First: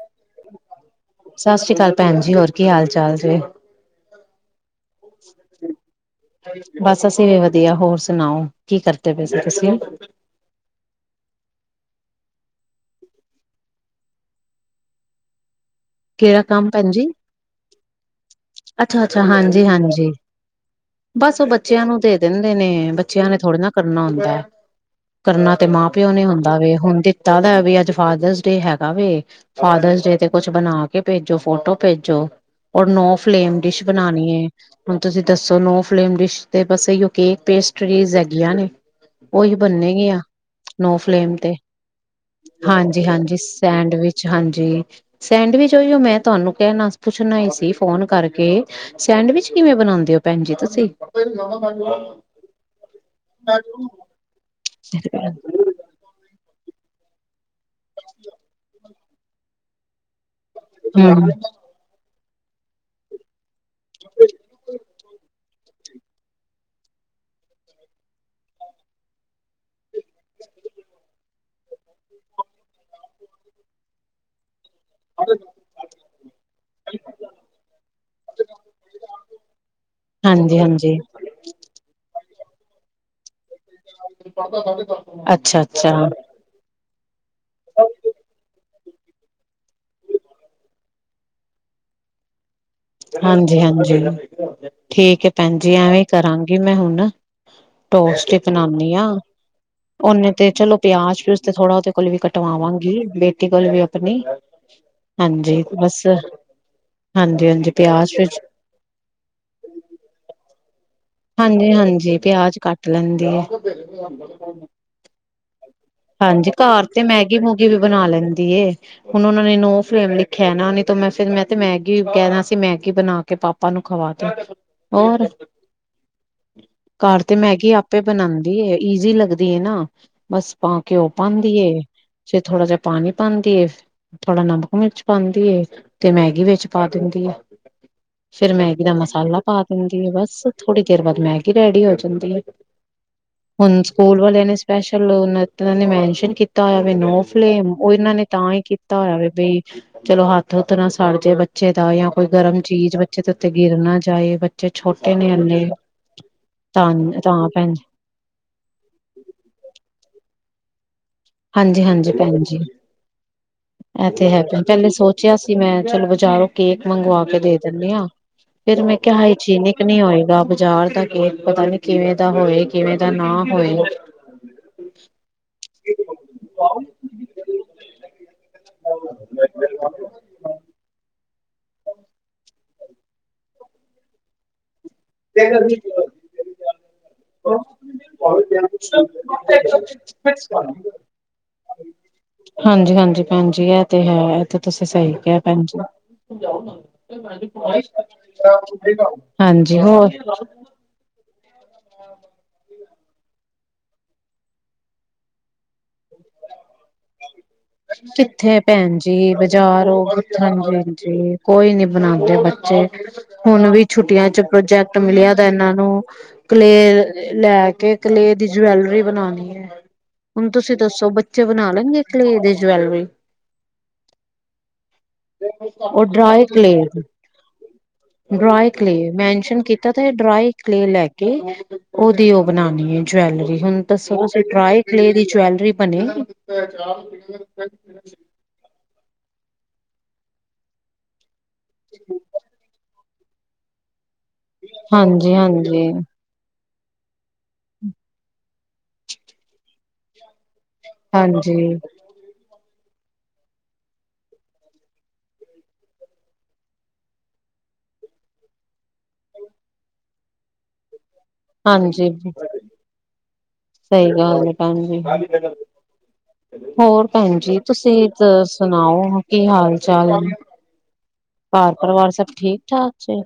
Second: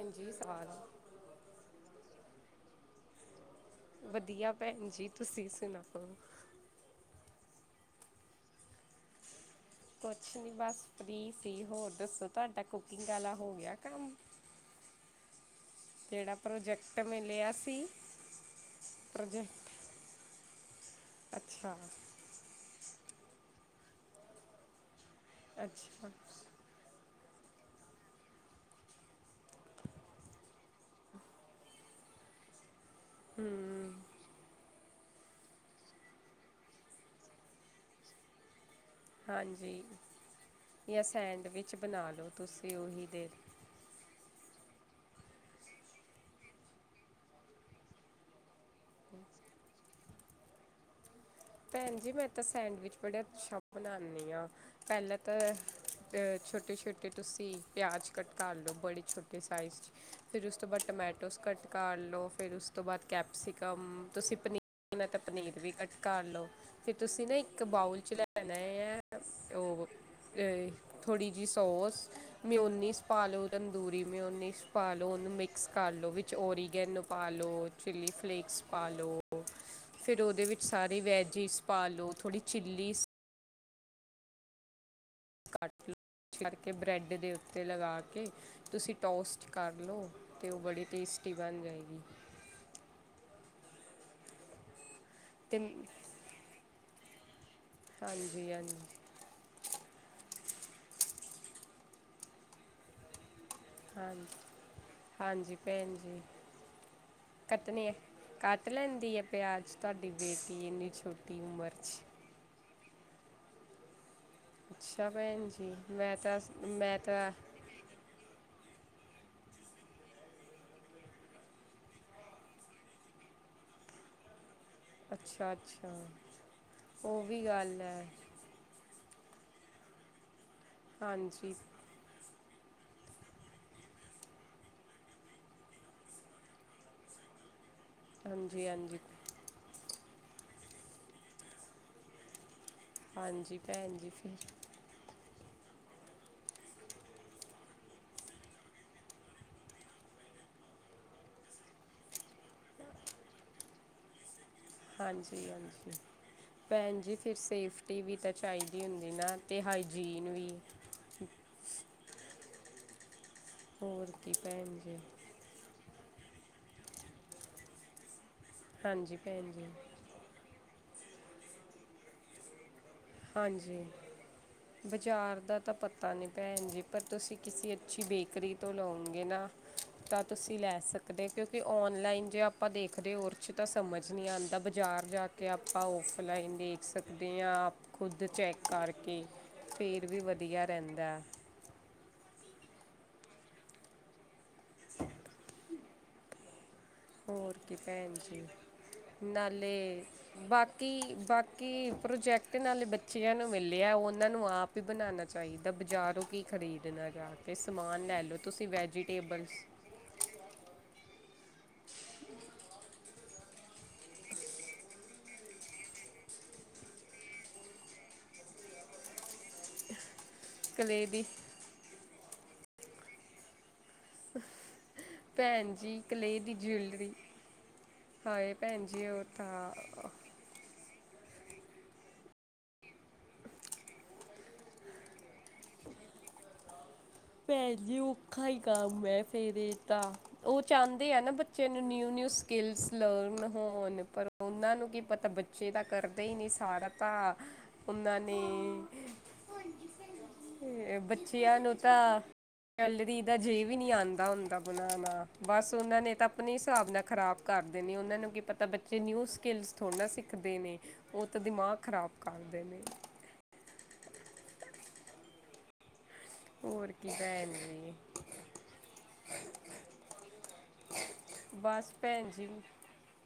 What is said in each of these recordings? ਹਾਂਜੀ, ਸਾ ਸਤਿ ਸ੍ਰੀ ਆਕਾਲ ਭੈਣ ਜੀ, ਹੋਰ ਕੀ ਹਾਲ ਚਾਲ ਜੇ? ਵਧੀਆ ਭੈਣ ਜੀ, ਤੁਸੀਂ ਸੁਣਾਓ? ਬਾਸ ਅਸੀਂ ਵੀ ਵਧੀਆ, ਹੋਰ ਸੁਣਾਓ, ਕੀ ਕਰਦੇ ਪਏ ਸੀ ਤੁਸੀਂ? ਕੁੱਛ ਨੀ ਬਸ ਫ੍ਰੀ ਸੀ। ਹੋਰ ਦੱਸੋ, ਤੁਹਾਡਾ ਕੁਕਿੰਗ ਵਾਲਾ ਹੋ ਗਿਆ ਕੰਮ? ਕਿਹੜਾ ਕੰਮ ਭੈਣ ਪ੍ਰੋਜੈਕਟ ਜੀ ਮਿਲਿਆ ਸੀ? ਅੱਛਾ, ਅੱਛਾ। ਹਾਂਜੀ, ਪ੍ਰੋਜੈਕਟ ਹਾਂਜੀ, ਬਸ ਓ ਅੱਛਾ ਬੱਚਿਆ ਨੂੰ ਦੇ ਦਿੰਦੇ ਨੇ, ਬੱਚਿਆਂ ਨੇ ਥੋੜ੍ਹੀ ਨਾ ਕਰਨਾ ਹੁੰਦਾ, ਕਰਨਾ ਤੇ ਅੱਛਾ ਮਾਂ-ਪਿਓ ਨੇ ਹੁੰ ਦਾ ਵੇ, ਹੁਣ ਦਿੱਤਾ ਦਾ ਵੀ ਅੱਜ ਫਾਦਰਸ ਡੇ ਹੈਗਾ ਵੇ, ਫਾਦਰਸ ਡੇ ਤੇ ਕੁਛ ਬਣਾ, ਕੇ ਭੇਜੋ ਫੋਟੋ- ਭੇਜੋ, ਔਰ ਨੋ ਫਲੇਮ ਡਿਸ਼ ਬਨਾਣੀ ਏ। ਹੁਣ ਤੁਸੀਂ ਦੱਸੋ, ਨੋ ਫਲੇਮ ਡਿਸ਼ ਤੇ ਬਸ ਇਹੀਓ ਕੇਕ, ਪੇਸਟਰੀਜ਼ ਹੈਗੀਆਂ ਨੇ। ਓਹੀ ਹਾਂਜੀ ਬਣਨਗੀਆਂ, ਨੋ ਜਾਂ ਫਲੇਮ ਤੇ, ਸੈਂਡਵਿਚ ਬਣਾ ਲਓ ਤੁਸੀਂ ਹਾਂਜੀ, ਉਹੀ ਦੇ ਹਾਂਜੀ ਸੈਂਡਵਿਚ ਹਾਂਜੀ, ਸੈਂਡਵਿਚ ਤੇ ਓਈਓ ਮੈਂ ਤੁਹਾਨੂੰ ਕਹਿਣਾ, ਪੁੱਛਣਾ ਈ ਸੀ ਫੋਨ ਕਰਕੇ ਸੈਂਡਵਿਚ ਕਿਵੇਂ ਬਣਾਉਂਦੇ ਹੋ, ਭੈਣ ਜੀ ਤੁਸੀ? ਭੈਣ ਜੀ ਮੈਂ ਤਾਂ ਸੈਂਡਵਿਚ ਬੜਾ ਅੱਛਾ ਬਣਾਨੀ ਆ, ਪਹਿਲਾਂ ਤੇ 'ਤੇ ਛੋਟੇ-ਛੋਟੇ ਤੁਸੀਂ ਪਿਆਜ਼ ਕੱਟ ਕਰ ਲਓ, ਬੜੇ ਛੋਟੇ ਸਾਈਜ਼ 'ਚ ਫਿਰ ਉਸ ਤੋਂ ਬਾਅਦ ਹੂੰ ਟਮੈਟੋਸ ਕੱਟ ਕਰ ਲਉ, ਫਿਰ ਉਸ ਤੋਂ ਬਾਅਦ ਕੈਪਸੀਕਮ, ਤੁਸੀਂ ਪਨੀਰ ਮੈਂ ਤਾਂ ਪਨੀਰ ਵੀ ਕੱਟ ਕਰ ਲਓ, ਫਿਰ ਤੁਸੀਂ ਨਾ ਇੱਕ ਬਾਊਲ 'ਚ ਲੈਣੇ ਆ, ਉਹ- ਏ ਥੋੜ੍ਹੀ ਜਿਹੀ ਸੋਸ, ਮੈਯੋਨੀਂਜ ਪਾ ਲਓ, ਤੰਦੂਰੀ ਮੈਯੋਨੀਂਜ - ਪਾਲੋ, ਓਨੂੰ ਮਿਕਸ ਕਰਲੋ, ਵਿੱਚ ਓਰੀਗੇਨੋ ਪਾਲੋ, ਚਿੱਲੀ ਫਲੇਕਸ ਪਾਲੋ। ਫੇਰ ਓਦੇ ਵਿੱਚ ਹਾਂਜੀ-ਹਾਂਜੀ। ਵੇਜੀਸ ਪਾ ਲੋ, ਥੌੜੀ ਚਿੱਲੀਸ ਕੱਟ ਲਓ ਅੱਛਾ-ਅੱਛਾ। ਕਰਕੇ ਬ੍ਰੈਂਡ ਦੇ ਉੱਤੇ ਲਗਾ ਕੇ ਤੁਸੀਂ ਟੋਸਟ ਕਰਲੋ, ਤੇ ਓ ਬੜੀ ਟੇਸਟੀ ਬਣ ਜਾਏਗੀ। ਹਾਂਜੀ- ਹਾਂਜੀ, ਠੀਕ ਹੈ ਭੈਣ ਤੇ ਜੀ। ਐਵੇਂ ਕਰਾਂਗੀ। ਮੈਂ ਹੁਣ ਟੋਸਟ ਈ ਹਾਂਜੀ ਹਾਂਜੀ ਬਣਾਂਦੀ ਆਂ। ਓਨੇ ਤੇ ਚਲੋ ਪਿਆਜ, ਪਿਊਜ ਤੇ ਥੋੜਾ, ਓਦੇ ਕੋਲ ਵੀ ਕਟਵਾਵਾਂਗੀ ਬੇਟ - ਬੇਟੀ ਕੋਲੋ ਵੀ ਆਪਣੀ, ਹਾਂਜੀ ਹਾਂਜੀ, ਬਸ ਹਾਂਜੀ-ਹਾਂਜੀ। ਨੇ ਪਿਆਜ ਵਿੱਚ ਕੱਟ ਲੈਂਦੀ ਆ, ਪਿਆਜ ਤੁਹਾਡੀ ਬੇਟੀ ਏਨੀ ਛੋਟੀ ਉਮਰ 'ਚ ਹਾਂਜੀ-ਹਾਂਜੀ, ਪਿਆਜ ਕੱਟ ਲੈਂਦੀ ਏ। ਅੱਛਾ ਭੈਣ ਜੀ, ਮੈਂ ਤਾਂ-ਮੈਂ ਤਾਂ ਸਬਜ਼ੀ ਵੀ ਬਣਾ ਲੈਂਦੀ ਏ। ਹੁਣ ਓਨਾਂ ਨੇ ਨੋ ਫਲੇਮ ਲਿਖਿਆ ਨਾ, ਨਹੀਂ ਤੋਂ ਮੈਂ ਫਿਰ ਮੈਂ 'ਤੇ ਮੈਗੀ ਕਹਿਣਾ ਸੀ, ਮੈਗੀ ਬਣਾ ਕੇ ਪਾਪ ਪਾਂ ਨੂੰ ਖਵਾਤਾ। ਅੱਛਾ-ਅੱਛਾ। ਘਰ 'ਤੇ ਮੈਗੀ ਆਪੇ ਬਣਾਂਦੇ ਦੀ ਏ, ਈਜ਼ੀ ਲੱਗਦੀ ਏ ਨਾ, ਬਸ ਪਾ ਘਿਓ ਹਾਂਜੀ ਪਾਂਂਦੀ ਏ। ਵਿਚੇ ਥੋੜਾ ਜਿਹਾ ਪਾਣੀ ਪਾਂਦੀ ਏ। ਥੋੜਾ ਨਮਕ ਮਿਰਚ ਪਾਂਦੀ, ਤੇ ਮੈਗੀ ਵਿੱਚ ਪਾ ਦਿੰਦੀ ਏ। ਫੇਰ ਹਾਂਜੀ ਮੈਗੀ ਦਾ ਹਾਂਜੀ ਮਸਾਲਾ ਪਾ ਦਿੰਦੀ ਏ, ਬਸ ਥੋੜੀ ਦੇਰ ਬਾਦ ਮੈਗੀ ਰੈਡੀ ਹੋ ਜਾਂਦੀ ਹੈ। ਹਾਂਜੀ ਹੁਣ, ਭੈਣ ਜੀ ਸਕੂਲ ਫਿਰ ਵਾਲਿਆਂ ਨੇ ਸਪੈਸ਼ਲ ਹੁਣ ਓ ਏਹਨਾਂ ਨੇ ਮੈਨਸ਼ਨ ਕੀਤਾ ਹੋਇਆ ਵੇ, ਨੋ ਫਲੇਮ ਓ ਏਹਨਾਂ ਨੇ ਤਾਂ ਹੀ ਕੀਤਾ ਹੋਇਆ, ਬਈ - ਚਲੋ, ਹੱਥ-ਹੁਥ ਨਾ ਸੜ ਜੇ ਬੱਚੇ ਦਾ, ਜਾਂ ਕੋਈ ਗਰਮ ਚੀਜ਼ ਬੱਚੇ ਦੇ ਉੱਤੇ ਗਿਰ ਨਾ ਜਾਏ, ਬਚ - ਚੇ ਛੋਟੇ ਨੇ ਏ ਅ ਹਾਂਜੀ ਭੈਣ ਜੀ, ਫੇਰ ਭੈਣ ਸੇਫਟੀ ਵੀ ਤਾਂ ਚਾਹੀਦੀ ਹੁੰਦੀ ਨਾ, ਤੇ ਹਾਈਜੀਨ ਵੀ ਹਾਂਜੀ-ਹਾਂਜੀ ਭੈਣ ਜੀ, ਹੋਰ ਏ ਤੇ ਕੀ ਹੈਗਾ, ਭੈਣ ਪਹਿਲੇ ਜੀ ਸੋਚਿਆ ਕਿ, ਮੈਂ ਚਲੋ ਬਾਜ਼ਾਰੋਂ ਕੇਕ ਮੰਗਵਾ ਕੇ ਦੇ ਦਿੰਦੀ ਆਂ। ਫਿਰ, ਮੈਂ ਹਾਂਜੀ ਕਿਹਾ ਭੈਣ ਜੀ ਹਾਈਜੀਨਿਕ ਨੀ ਹੋਏਗਾ। ਬਜ਼ਾਰ ਦਾ ਕੇਕ ਪਤਾ ਨੀ ਕਿਵੇਂ ਦਾ ਹੋਏਗਾ। ਹਾਂਜੀ, ਬਾਜ਼ਾਰ ਦਾ। ਤਾਂ ਪਤਾ ਨੀ ਭੈਣ ਜੀ, ਪਰ ਤੁਸੀਂ ਕਿਸੇ ਅੱਛੀ ਬੇਕਰੀ ਤੋਂ ਲਾਉਗੇ ਨਾ। ਤਾਂ, ਤੁਸੀਂ ਲੈ ਸਕਦੇ, ਕਿਉਂਕੇ 'ਤੇ ਔਨਲਾਈਨ ਜੇ ਆਪਾਂ ਦੇਖਦੇ, ਉਰ ਚ ਤਾਂ ਸਮਝ ਨੀ ਆਂਦਾ, ਬਾਜ਼ਾਰ ਜਾ ਕੇ ਆਪਾਂ ਓ ਔਫਲਾਈਨ ਦੇਖ ਸਕਦੇ ਆਂ, ਆਪ ਖੁਦ ਚੈੱਕ ਕਰਕੇ, ਫੇਰ ਵੀ ਵਧੀਆ ਰੈਂਦਾ। ਹਾਂਜੀ-ਹਾਂਜੀ ਭੈਣ ਜੀ, ਏਹ'ਤੇ ਹੈ, ਏਹ ਤੇ ਤੁਸੀਂ ਸਹੀ ਕਿਹਾ ਭੈਣ ਜੀ। ਹੋਰ ਕੀ ਭੈਣ ਜੀ ਹਾਂਜੀ, ਹੋਰ? ਕਿ, ਬਾਕੀ ਪ੍ਰੋਜੈਕਟ ਨਾਲੇ ਬੱਚੇ ਬੱਚੇਆਂ ਨੂੰ ਮਿਲਿਆ, ਓਨਾਂ ਨੂੰ ਆਪ ਹੀ ਬਣਾਨਾਂ ਚਾਹੀਦਾ, ਬਜ਼ਾਰੋਂ ਕੀ ਖਰੀਦਣਾ ਜਾਕੇ। ਕਿੱਥੇ ਭੈਣ ਜੀ, ਬਾਜ਼ਾਰ ਹੋਰ ਹਾਂਜੀ-ਹਾਂਜੀ, ਕੋਈ ਨੀ ਬਣਾਂਦੇ ਬੱਚੇ। ਹੁਣ ਵੀ ਛੁੱਟੀਆਂ ਚ ਪ੍ਰੋਜੈਕਟ ਮਿਲਿਆ ਦਾ ਏਨਾਂ ਨੂੰ ਕਲੇਅ ਲੈ ਕੇ, ਕਲੇਅ ਦੀ ਜਵੈਲਰੀ ਬਣਾਉਣੀ ਹੈ। ਹੁਣ ਤੁਸੀਂ ਕਲੇ ਦੱਸੋ ਦੀ ਬੱਚੇ ਬਣਾ ਲੈਣਗੇ ਕਲੇ ਦੀ ਜਵੈਲਰੀ। ਭੈਣ ਜੀ ਉਹ ਡਰਾਏ ਦੀ ਕਲੇ ਜਿਊਲਰੀ ਹਾਏ ਡਰਾਈ ਭੈਣ ਕਲੇ ਜੀ ਉਹ ਮੈਨਸ਼ਨ ਤਾਂ ਕੀਤਾ। ਤੇ ਡਰਾਈ ਕਲੇ ਲੈ ਕੇ ਉਹਦੀ ਉਹ ਬਣਾਉਣੀ ਹੈ ਜਵੈਲਰੀ, ਹੁਣ ਤੁਸੀਂ ਦੱਸੋ ਡਰਾਏ ਕਲੇ ਦੀ ਜਵੈਲਰੀ ਬਣੇਗੀ। ਤੇ ਚਾਹ ਵੀ ਪੀਣੀ ਆ ਪਹਿਲੀ ਔਖਾ ਹੀ ਕੰਮ ਹੈ ਫਿਰ ਤਾਂ ਉਹ ਚਾਹੁੰਦੇ ਆ ਨਾ ਬ ਬੱਚੇ ਨੂੰ ਨਿਊ ਨਿਊ ਸਕਿੱਲਸ ਲਰਨ ਹੋਣ। ਪਰ ਉਹਨਾਂ ਨੂੰ ਕੀ ਪਤਾ ਹਾਂਜੀ ਬੱਚੇ ਦਾ ਹਾਂਜੀ ਕਰ ਨਹੀ ਨਹੀ ਸਾਰਾਤਾ ਮੈਂਨੇ ਏ ਬੱਚਿਆਂ ਹਾਂਜੀ ਨੂੰ ਤਾਂ ਜੈਲਰੀ ਦਾ ਜੇ ਵੀ ਨਹੀਂ ਆਉਂਦਾ ਹੁੰਦਾ ਬਣਾਉਣਾ ਬਸ ਉਹਨਾਂ ਨੇ ਤਾਂ ਆਪਣੇ ਹਿਸਾਬ ਨਾਲ ਖ਼ਰਾਬ ਕਰਦੇ ਨੇ ਉਹਨਾਂ ਨੂੰ ਕੀ ਪਤਾ ਬੱਚੇ ਨਿਊ ਸਕਿੱਲਸ ਥੋੜ੍ਹਾ ਨਾ ਸਿੱਖਦੇ ਨੇ। ਉਹ ਤੇ ਦਿਮਾਗ ਖਰਾਬ ਹਾਂਜੀ ਕਰਦੇ ਨੇ, ਸਹੀ ਗੱਲ ਹੈ ਭੈਣ ਜੀ ਹੋਰ ਭੈਣ ਜੀ ਤੁਸੀਂ ਤਾ ਸੁਣਾਓ ਕੀ ਹਾਲ ਚਾਲ ਹੈ। ਘਰ ਬਸ ਪਰਿਵਾਰ ਭੈਣ ਸਭ ਜੀ ਠੀਕ ਠਾਕ 'ਚ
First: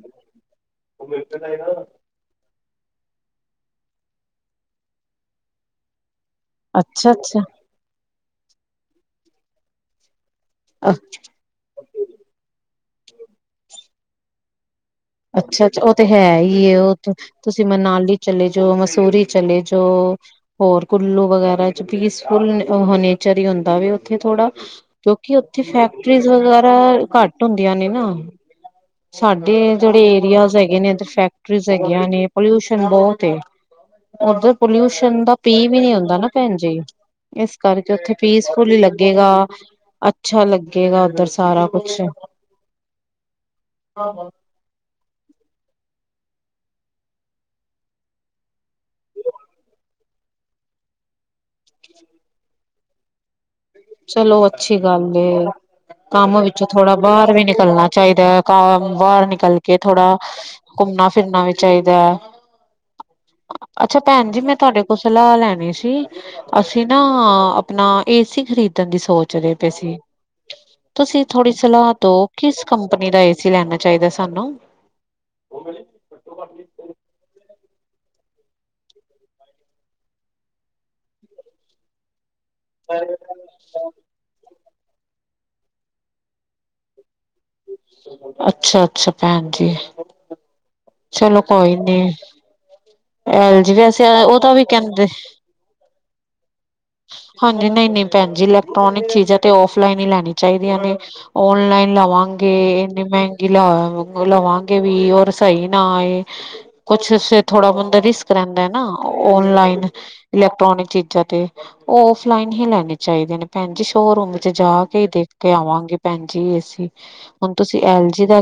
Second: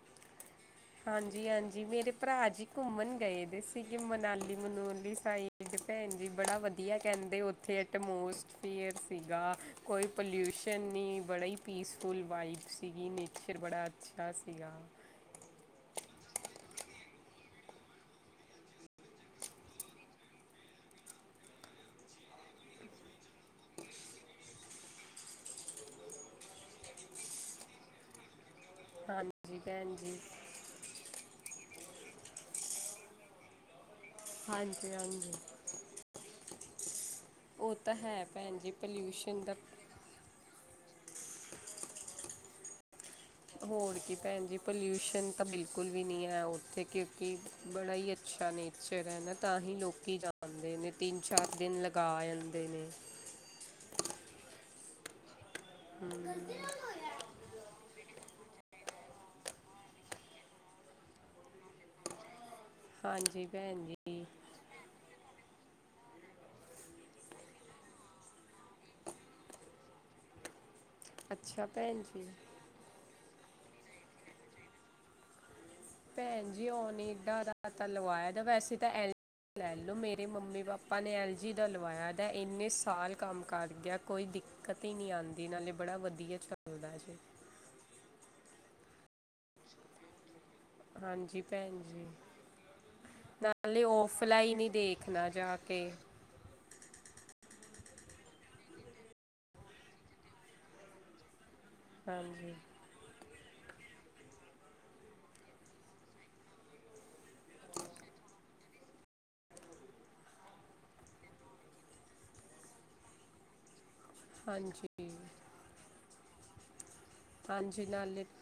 ਹਾਂਜੀ ਹਾਂਜੀ ਮੇਰੇ ਭਰਾ ਜੀ ਘੁੰਮਣ ਗਏ ਵੀ ਸੀਗੇ ਮਨਾਲੀ ਮਨੋਲੀ ਸਾਈਡ ਇਕ ਭੈਣ ਜੀ ਬੜਾ ਵਧੀਆ ਅੱਛਾ ਕਹਿੰਦੇ ਅੱਛਾ ਉੱਥੇ ਐਟਮੋਸਫੀਅਰ ਸੀਗਾ ਕੋਈ ਪੋਲਿਊਸ਼ਨ ਨੀ ਬੜਾ ਹੀ ਪੀਸਫੁੱਲ ਵਾਈਫ ਸੀਗੀ ਨੇਚਰ ਬੜਾ ਅੱਛਾ ਸੀਗਾ। ਅੱਛਾ ਉਹ ਤੇ ਹੈ ਹੀ ਉਹ ਤੇ ਤੁਸੀਂ ਮਨਾਲੀ ਚਲੇ ਜਓ, ਮਸੂਰੀ ਚਲੇ ਜਓ, ਹੋਰ ਕੁੱਲੂ ਵਗੈਰਾ 'ਚ ਪੀਸਫੁਲ ਨ ਨੇਚਰ ਹੀ ਹੁੰਦਾ ਵ ਉੱਥੇ ਥੋੜ੍ਹਾ ਕਿਉਂਕਿ ਉੱਥੇ ਫੈਕਟਰੀਜ਼ ਵਗੈਰਾ, ਘੱਟ ਹੁੰਦੀਆਂ ਨੇ ਨਾ ਹਾਂਜੀ ਸਾਡੇ ਭੈਣ ਜਿਹੜੇ ਜੀ ਏਰੀਆਜ਼ ਹੈਗੇ ਨੇ ਇੱਧਰ ਫੈਕਟਰੀਜ਼ ਹੈਗੀਆਂ ਨੇ ਪੋਲਿਊਸ਼ਨ ਬਹੁਤ ਏ ਉੱਧਰ ਹਾਂਜੀ ਪੋਲਿਊਸ਼ਨ ਹਾਂਜੀ ਦਾ ਪੀ ਵੀ ਨੀ ਹੁੰਦਾ ਨਾ ਭੈਣ ਜੀ। ਇਸ ਉਹ ਕਰਕੇ ਤਾਂ ਉੱਥੇ ਹੈ ਭੈਣ ਜੀ ਪੀਸਫੁਲੀ ਲੱਗੇਗਾ। ਪੋਲਿਊਸ਼ਨ ਦਾ ਅਛ ਅੱਛਾ ਲੱਗੇਗਾ ਉੱਧਰ ਸਾਰਾ ਕੁੱਛ ਹੋਰ ਕੀ ਭੈਣ ਜੀ। ਪੋਲਿਊਸ਼ਨ ਤਾਂ ਬਿਲਕੁਲ ਵੀ ਨਹੀ ਉੱਥੇ ਕਿਉਂਕਿ ਬੜਾ ਹੀ ਅੱਛਾ ਨੇ ਸਵੇਰੇ ਨਾ ਤਾਂਹੀ ਲੋਕੀ ਜਾਂਦੇ ਨੇ ਤਿੰਨ ਚਾਰ ਦਿਨ ਲਗਾ ਆਂਦੇ ਨੇ ਚਲੋ ਅੱਛੀ ਗੱਲ ਏ ਕੰਮ ਵਿੱਚੋਂ ਥੋੜਾ ਬਾਹਰ ਵੀ ਨਿਕਲਣਾ ਚਾਹੀਦਾ। ਕਾਰ ਬਾਹਰ ਨਿਕਲ ਕੇ ਥੋੜਾ ਘੁੰਮਣਾ ਫਿਰਨਾ ਵੀ ਚਾਹੀਦਾ ਹੈ। ਅ ਅਛ ਅੱਛਾ ਭੈਣ ਜੀ ਮੈਂ ਤੁਹਾਡੇ ਕੋਲੋਂ ਸਲਾਹ ਲੈਣੀ ਸੀ। ਅਸੀਂ ਨਾ ਆਪਣਾ ਏਸੀ ਖਰੀਦ ਖਰੀਦਣ ਦੀ ਸੋਚ ਰਹੇ ਪਏ ਸੀ ਤੁਸੀਂ ਥੋੜੀ ਅੱਛਾ ਸਲਾਹ ਭੈਣ ਦੋ ਜੀ ਕਿਸ ਕੰਪਨੀ ਦਾ ਏਸੀ ਲੈਣਾ ਚਾਹੀਦਾ ਸਾਨੂੰ ਭੈਣ ਜੀ ਓਨ ਏਡਾਂ ਦਾ ਤਾਂ ਲਵਾਇਆ ਵੈਸੇ ਤਾਂ ਐਲ ਲੈ ਲਓ ਮੇਰੇ ਮੰਮੀ ਪਾਪਾ ਨੇ ਐਲ ਜੀ ਦਾ ਲਵਾਇਆ ਦਾ ਇੰਨੇ ਸਾਲ ਕੰਮ ਕਰ ਗਿਆ। ਕੋਈ ਦਿੱਕਤ ਹੀ ਨੀ ਆਉਂਦੀ ਨਾਲੇ ਬੜਾ ਵਧੀਆ ਚੱਲਦਾ ਜੀ। ਅੱਛਾ ਅੱਛਾ ਭੈਣ ਜੀ। ਹਾਂਜੀ ਚਲੋ ਭੈਣ ਕੋਈ ਨੀ ਜੀ। ਐਲ ਜੀ ਨਾਲੇ ਵੈਸੇ ਉਹਦਾ ਓਫਲਾਈਨ ਵੀ ਹੀ ਕਹਿੰਦੇ ਦੇਖਨਾ ਜਾ ਕੇ ਹਾਂਜੀ ਨਹੀਂ ਨਹੀਂ ਭੈਣ ਜੀ ਇਲੈਕਟ੍ਰੋਨਿਕ ਚੀਜ਼ਾਂ ਤੇ ਔਫਲਾਈਨ ਹੀ ਲੈਣੀਆਂ ਚਾਹੀਦੀਆਂ ਨੇ ਔਨਲਾਈਨ ਲਵਾਂਗੇ ਹਾਂਜੀ ਇੰਨੀ ਮਹਿੰਗੀ ਲ ਲਵਾਂਗੇ ਵੀ ਔਰ ਸਹੀ ਨਾ ਆਏ, ਕੁਛ ਸ ਥੋੜਾ ਬੰਦਾ ਰਿਸਕ ਰਹਿੰਦਾ ਹੈ ਨਾ ਔਨਲਾਈਨ ਇਲੈਕਟ੍ਰੋਨਿਕ ਚੀਜ਼ਾਂ ਤੇ ਉਹ ਓਫਲਾਈਨ ਹੀ ਲੈਣੇ ਚਾਹੀਦੇ ਨੇ ਭੈਣ ਜੀ ਸ਼ੋਅਰੂਮ ਚ ਜਾ ਹਾਂਜੀ ਕੇ ਹੀ ਦੇਖ ਕੇ ਆਵਾਂਗੀ ਭੈਣ ਜੀ ਏਸੀ ਹੁਣ ਤੁਸੀਂ ਹਾਂਜੀ ਐਲ ਨਾਲੇ ਜੀ ਦਾ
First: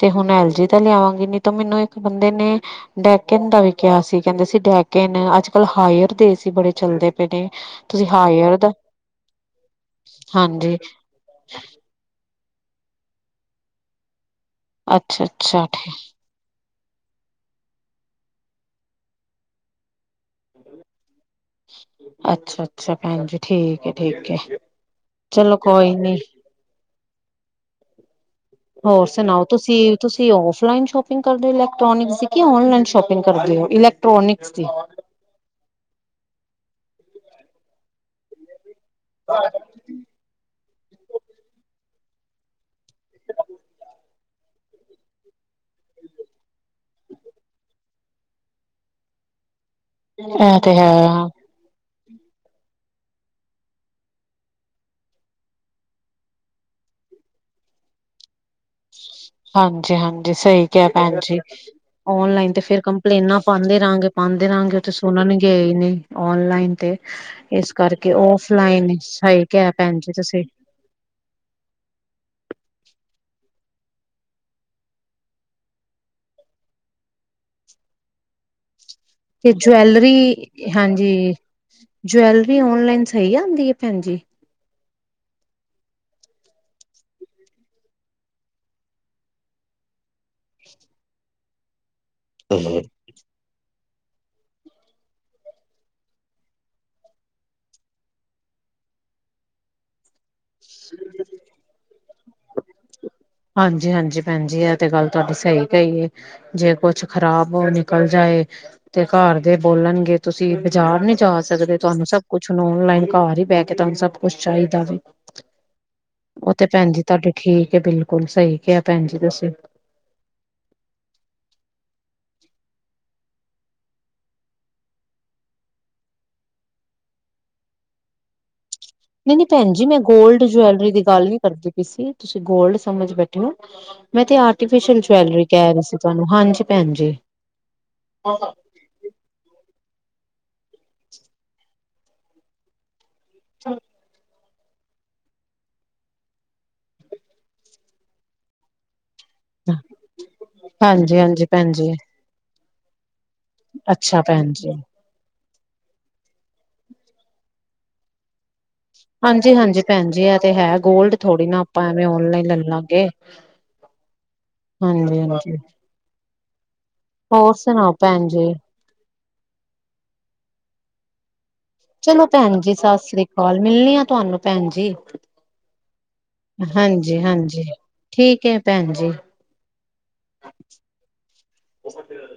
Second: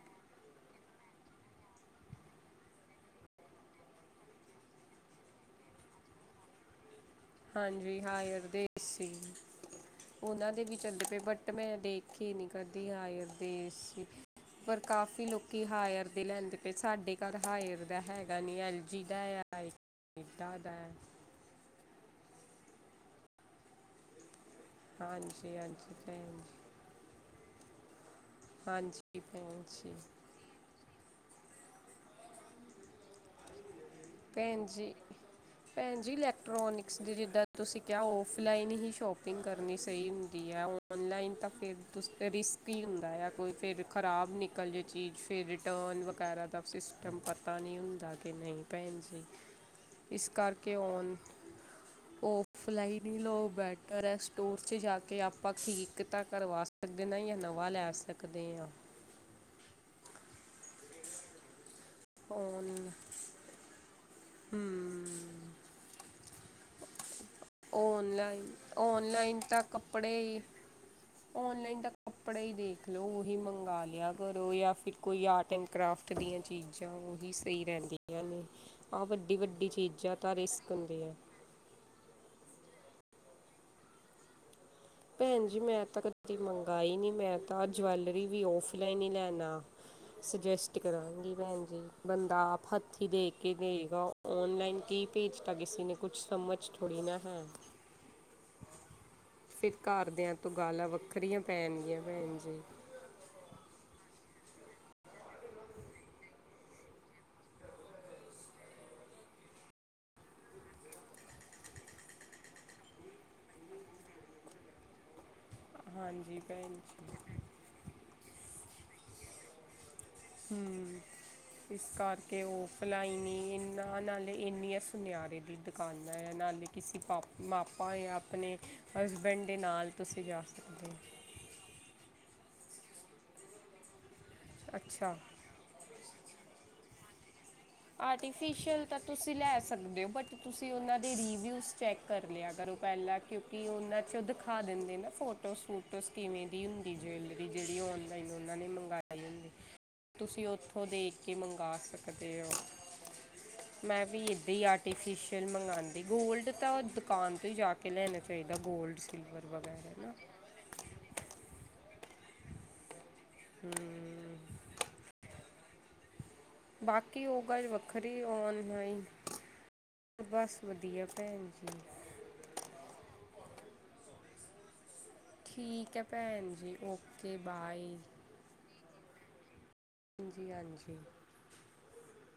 ਤੇ ਹੁਣ ਐਲ ਜੀ ਤਾਂ ਲਿਆਵਾਂਗੀ ਨੀ ਤ ਮੈਨੂੰ ਇੱਕ ਬੰਦੇ ਨੇ ਡੈਕਨ ਦਾ ਵੀ ਕਿਹਾ ਸੀ। ਕਹਿੰਦੇ ਸੀ ਡੈਕਨ, ਅੱਜ ਕੱਲ ਹਾਇਰ ਦੇ ਏ ਸੀ ਬੜੇ ਚਲਦੇ ਨੇ ਹਾਂਜੀ ਤੁਸੀਂ ਹਾਇਰ ਦੇ ਦਾ ਏਸੀ। ਉਹਨਾਂ ਦੇ ਵੀ ਹਾਂਜੀ ਚੱਲਦੇ ਪਏ ਬਟ ਮੈਂ ਦੇਖ ਕੇ ਨੀ ਕਰਦੀ ਹਾਇਰ ਦੇ ਏਸੀ, ਪਰ ਅੱਛਾ ਕਾਫੀ ਲੋਕੀ ਅੱਛਾ ਠੀਕ ਹਾਇਰ ਲੈਂਦੇ ਪਏ। ਸਾਡੇ ਘਰ ਹਾਇਰ ਦਾ ਹੈਗਾ ਨੀ ਐਲ ਜੀ ਦਾ ਦਾ ਅੱਛਾ ਅੱਛਾ ਭੈਣਜੀ ਠੀਕ ਏ ਠੀਕ ਏ। ਹਾਂਜੀ ਹਾਂਜੀ ਭੈਣਜੀ ਹੋਰ ਹਾਂਜੀ ਸੁਣਾਓ ਭੈਣ ਤੁਸੀਂ। ਜੀ ਤੁਸੀਂ ਓਫਲਾਈਨ ਸ਼ੋਪਿੰ ਸ ਕਰਦੇ ਇਲੈਕਟ੍ਰੋਨਿਕ ਦੀ, ਕੇ ਓਨਲਾਈਨ ਸ਼ੋਪਿੰਗ ਕਰਦੇ ਓ ਇਲਕਟ੍ਰੋਨਿਕਸ ਦੀ ਭੈਣ ਜੀ ਭੈਣ ਜੀ ਇਲੈਕਟ੍ਰੋਨਿਕਸ ਦੀ ਜਿੱਦਾਂ ਤੁਸੀਂ ਕਿਹਾ ਔਫਲਾਈਨ ਹੀ ਸ਼ੋਪ ਸ਼ਪਿੰਗ ਕਰਨੀ ਸਹੀ ਹੁੰਦੀ ਹੈ। ਔਨਲਾਈਨ ਤਾਂ ਫਿਰ ਤੁ ਰਿਸ ਕੀ ਹੁੰਦਾ ਆ। ਕੋਈ ਫੇਰ ਖ਼ਰਾਬ ਨਿ ਕਲ ਜੇ ਚੀਜ਼, ਫਿਰ ਰਿਟਰਨ ਵਗੈਰਾ ਦਾ ਸਿਸਟਮ ਪਤਾ ਨਹੀਂ ਹੁੰਦਾ। ਕਿ ਨਹੀਂ ਭੈਣ ਜੀ, ਇਸ ਇਹ ਕਰਕੇ ਤੇ ਹੈ ਉਣ ਓਫਲਾਈਨ ਈ ਲਓ ਬੈਟਰ ਏ, ਸਟੋਰ ਜਾ ਕੇ ਆਪਾਂ ਠੀਕ ਤਾਂ ਕਰਵਾ ਸਕ ਦੇ ਨਾ ਜਾਂ ਨਵਾਂ ਲੈ ਸਕਦੇ ਆ। ਹਾਂਜੀ ਹਾਂਜੀ ਸਹੀ ਕਿਹਾ ਭੈਣ ਜੀ। ਓਨਲਾਈਨ ਤੇ ਫਿਰ ਔਨ ਕੰਪਲੇਨਾਂ ਪਾਂਦੇ ਰਹਾਂਗੇ ਪਾਂਦੇ ਰਹਾਂਗੇ ਉਥੇ ਹਮ ਸੁਣਨਗੇ ਈ ਨੀ। ਔਨਲਾਈਨ ਤੇ ਇਸ ਕਰਕੇ ਔਨਲਾਈਨ ਔਫਲਾਈਨ ਔਨਲਾਈਨ ਸਹੀ ਤਾਂ ਕਿਹਾ ਪੈਣ ਜੀ ਕੱਪੜੇ ਤੁਸੀਂ। ਔਨਲਾਈਨ ਤ ਕਪੜ੍ਹੇ ਈ ਦੇਖ ਲੋ, ਉਹੀ ਮੰਗਾ ਲਿਆ ਕਰੋ ਜਾਂ ਫਿਰ ਕੋਈ ਆਰਟ ਐਂਡ ਕਰਾਫਟ ਦੀਆਂ ਚੀਜ਼ ਉਹੀ ਸਹੀ ਰਹਿੰਦੀਆਂ ਨੇ। ਆਹ ਵੱਡੀ ਤੇ ਵੱਡੀ ਚੀਜ਼ਾਂ ਤਾਂ ਜਵੈਲਰੀ ਰਿਸਕ ਹੁੰਦੇ ਹਾਂਜੀ ਆ। ਜਵੈਲਰੀ ਔਨਲਾਈਨ ਸਹੀ ਆਂਦੀ ਏ ਭੈਣ ਜੀ। ਭੈਣ ਜੀ ਮੈਂ ਤਾਂ ਕਦੀ ਮੰਗਾਈ ਨੀ। ਮੈਂ ਤਾਂ ਜਵੈਲਰੀ ਵੀ ਔਫਲਾਈਨ ਹੀ ਲੈਣਾ। ਸੁਜੈਸਟ ਕਰਾਂਗੀ ਭੈਣ ਜੀ। ਬੰਦਾ ਆਪ ਹੱਥੀ ਦੇਖ ਕਿ ਦੇਗਾ। ਔਨਲਾਈਨ ਕੀ ਭੇਜਤਾ ਕਿਸੇ ਨੇ ਕੁਛ ਸਮਝ ਥੋੜ੍ਹੀ ਨਾ ਹੈ। ਫਿਰ ਘਰਦਿਆਂ ਤੋਂ ਗਾਲਾਂ ਵੱਖਰੀਆਂ ਪੈਣਗੀਆਂ ਭੈਣ ਜੀ। ਹਾਂਜੀ ਹਾਂਜੀ ਭੈਣ ਜੀ ਇਹ ਤੇ ਗੱਲ ਤੁਹਾਡੀ ਸਹੀ ਕਹੀਏ। ਜੇ ਕੁਛ ਖ਼ਰਾਬ ਨਿਕਲ ਜਾਏ। ਤੇ ਘਰ ਦੇ ਬੋਲਣਗੇ ਤੁਸੀਂ ਬਾਜ਼ਾਰ ਨੀ ਜਾ ਸਕਦੇ। ਤੁਹਾਨੂੰ ਸਭ ਕੁਛ ਹੁਣ ਔਨਲਾਈਨ ਘਰ ਹੀ ਬਹਿ ਕੇ। ਤੁਹਾਨੂੰ ਸਭ ਕੁਛ ਚਾਹੀਦਾ ਵੀ। ਉਹ ਤੇ ਭੈਣ ਜੀ ਤੁਹਾਡੀ ਠੀਕ ਏ। ਬਿਲਕੁਲ ਸਹੀ ਕਿਹਾ ਭੈਣ ਜੀ ਤੁਸੀ। ਹੂੰ। ਇਸ ਕਰਕੇ ਉਫਲਾਈਨ ਈ ਇੰਨਾਂ, ਨਾਲੇ ਇੰਨੀਆਂ ਸੁਨਿਆਰੇ ਦੀ ਦੁਕਾਨਾਂ ਹੈ। ਨਾਲੇ ਕਿਸੀ ਪ ਮਾਪਾ ਜਾਂ ਜਾਂ ਆਪਣੇ ਨਹੀਂ ਹਸਬੈਂਡ ਨਹੀਂ ਦੇ ਭੈਣ ਜੀ, ਨਾਲ ਮੈਂ ਤੁਸੀਂ ਜਾ ਗੋਲਡ ਸਕਦੇ ਜੁਐਲਰੀ ਹੋ ਦੀ ਗੱਲ ਨੀ ਕਰਦੀ ਸੀ। ਤੁਸੀਂ ਗੋਲਡ ਸਮਝ ਬੈਠੇ ਹੋ, ਮੈਂ ਤਾਂ ਆਰਟੀਫਿਸ਼ਲ ਅੱਛਾ ਜੁਐਲਰੀ ਕਹਿ ਰਹੇ ਸੀ ਤੁਹਾਨੂੰ। ਹਾਂਜੀ ਭੈਣ ਜੀ। ਆਰਟੀਫਿਸ਼ੀਅਲ ਤਾਂ ਤੁਸੀਂ ਲੈ ਸਕਦੇ ਓ। ਬਟ ਤੁਸੀਂ ਉਹਨਾਂ ਦੇ ਰਿਵਿਊਜ਼ ਚੈੱਕ ਕਰ ਲਿਆ ਕਰੋ ਪਹਿਲਾਂ। ਕਿਉਂਕਿ ਉਹਨਾਂ ਚ ਉਹ ਦਿਖਾ ਦਿੰਦੇ ਨੇ ਫੋ ਟੋ ਸੂਟੋਸ ਕਿਵੇਂ ਦੀ ਹੁੰਦੀ ਜਵੈਲਰੀ। ਜਿਹੜੀ ਔਨਲਾਈਨ ਉਹਨਾਂ ਨੇ ਮੰਗਆਈ ਹੁੰਦੀ। ਤੁਸੀਂ ਉੱਥੋਂ ਦੇਖ ਹਾਂਜੀ ਕੇ ਹਾਂਜੀ ਭੈਣ ਮੰਗਾ ਜੀ ਸਕਦੇ ਓ। ਮੈਂ ਵੀ ਅੱਛਾ ਭੈਣ ਇਦਾਂ ਹੀ, ਜੀ ਆਰਟੀਫਿਸ਼ ਮੰਗਵਾਉਂਦੀ‌‌, ਗੋਲਡ ਤਾਂ ਦੁਕਾਨ ਤੋਂ, ਹੀ ਜਾ ਕੇ, ਲੈਣਾ ਚਾਹੀਦਾ। ਗੋਲਡ ਸਿਲਵਰ ਹਾਂਜੀ ਹਾਂਜੀ ਵਗੈਰਾ ਭੈਣ ਨਾ ਜੀ ਇਹ ਤੇ ਹੈ, ਗੋਲਡ ਥੋੜੀ ਨਾ, ਆਪਾਂ ਐਵੇਂ ਔਨਲਾਈਨ ਲੈ ਲਾਂਗੇ। ਹੁੰ। ਹਾਂਜੀ -ਹਾਂਜੀ। ਬਾਕੀ, ਉਹ ਹੋਰ ਗਲ ਸੁਣਾਓ ਵੱਖਰੀ। ਭੈਣ ਜੀ ਔਨਲਾਈਨ ਬਸ ਵਧੀਆ, ਭੈਣ ਜੀ। ਚਲੋ ਭੈਣ ਜੀ, ਸਤਿ ਸ੍ਰੀ ਅਕਾਲ, ਮਿਲਨੇਆਂ ਤੁਹਾਨੂੰ ਭੈਣ ਜੀ। ਠੀਕ ਹੈ ਭੈਣ ਜੀ ਹਾਂਜੀ ਓਕੇ -ਹਾਂਜੀ ਬਾਏ ਠੀਕ ਹੈ, ਭੈਣ ਜੀ, ਜੀ ਹਾਂਜੀ। ਬਹੁਤ ਦਿਨਾਂ।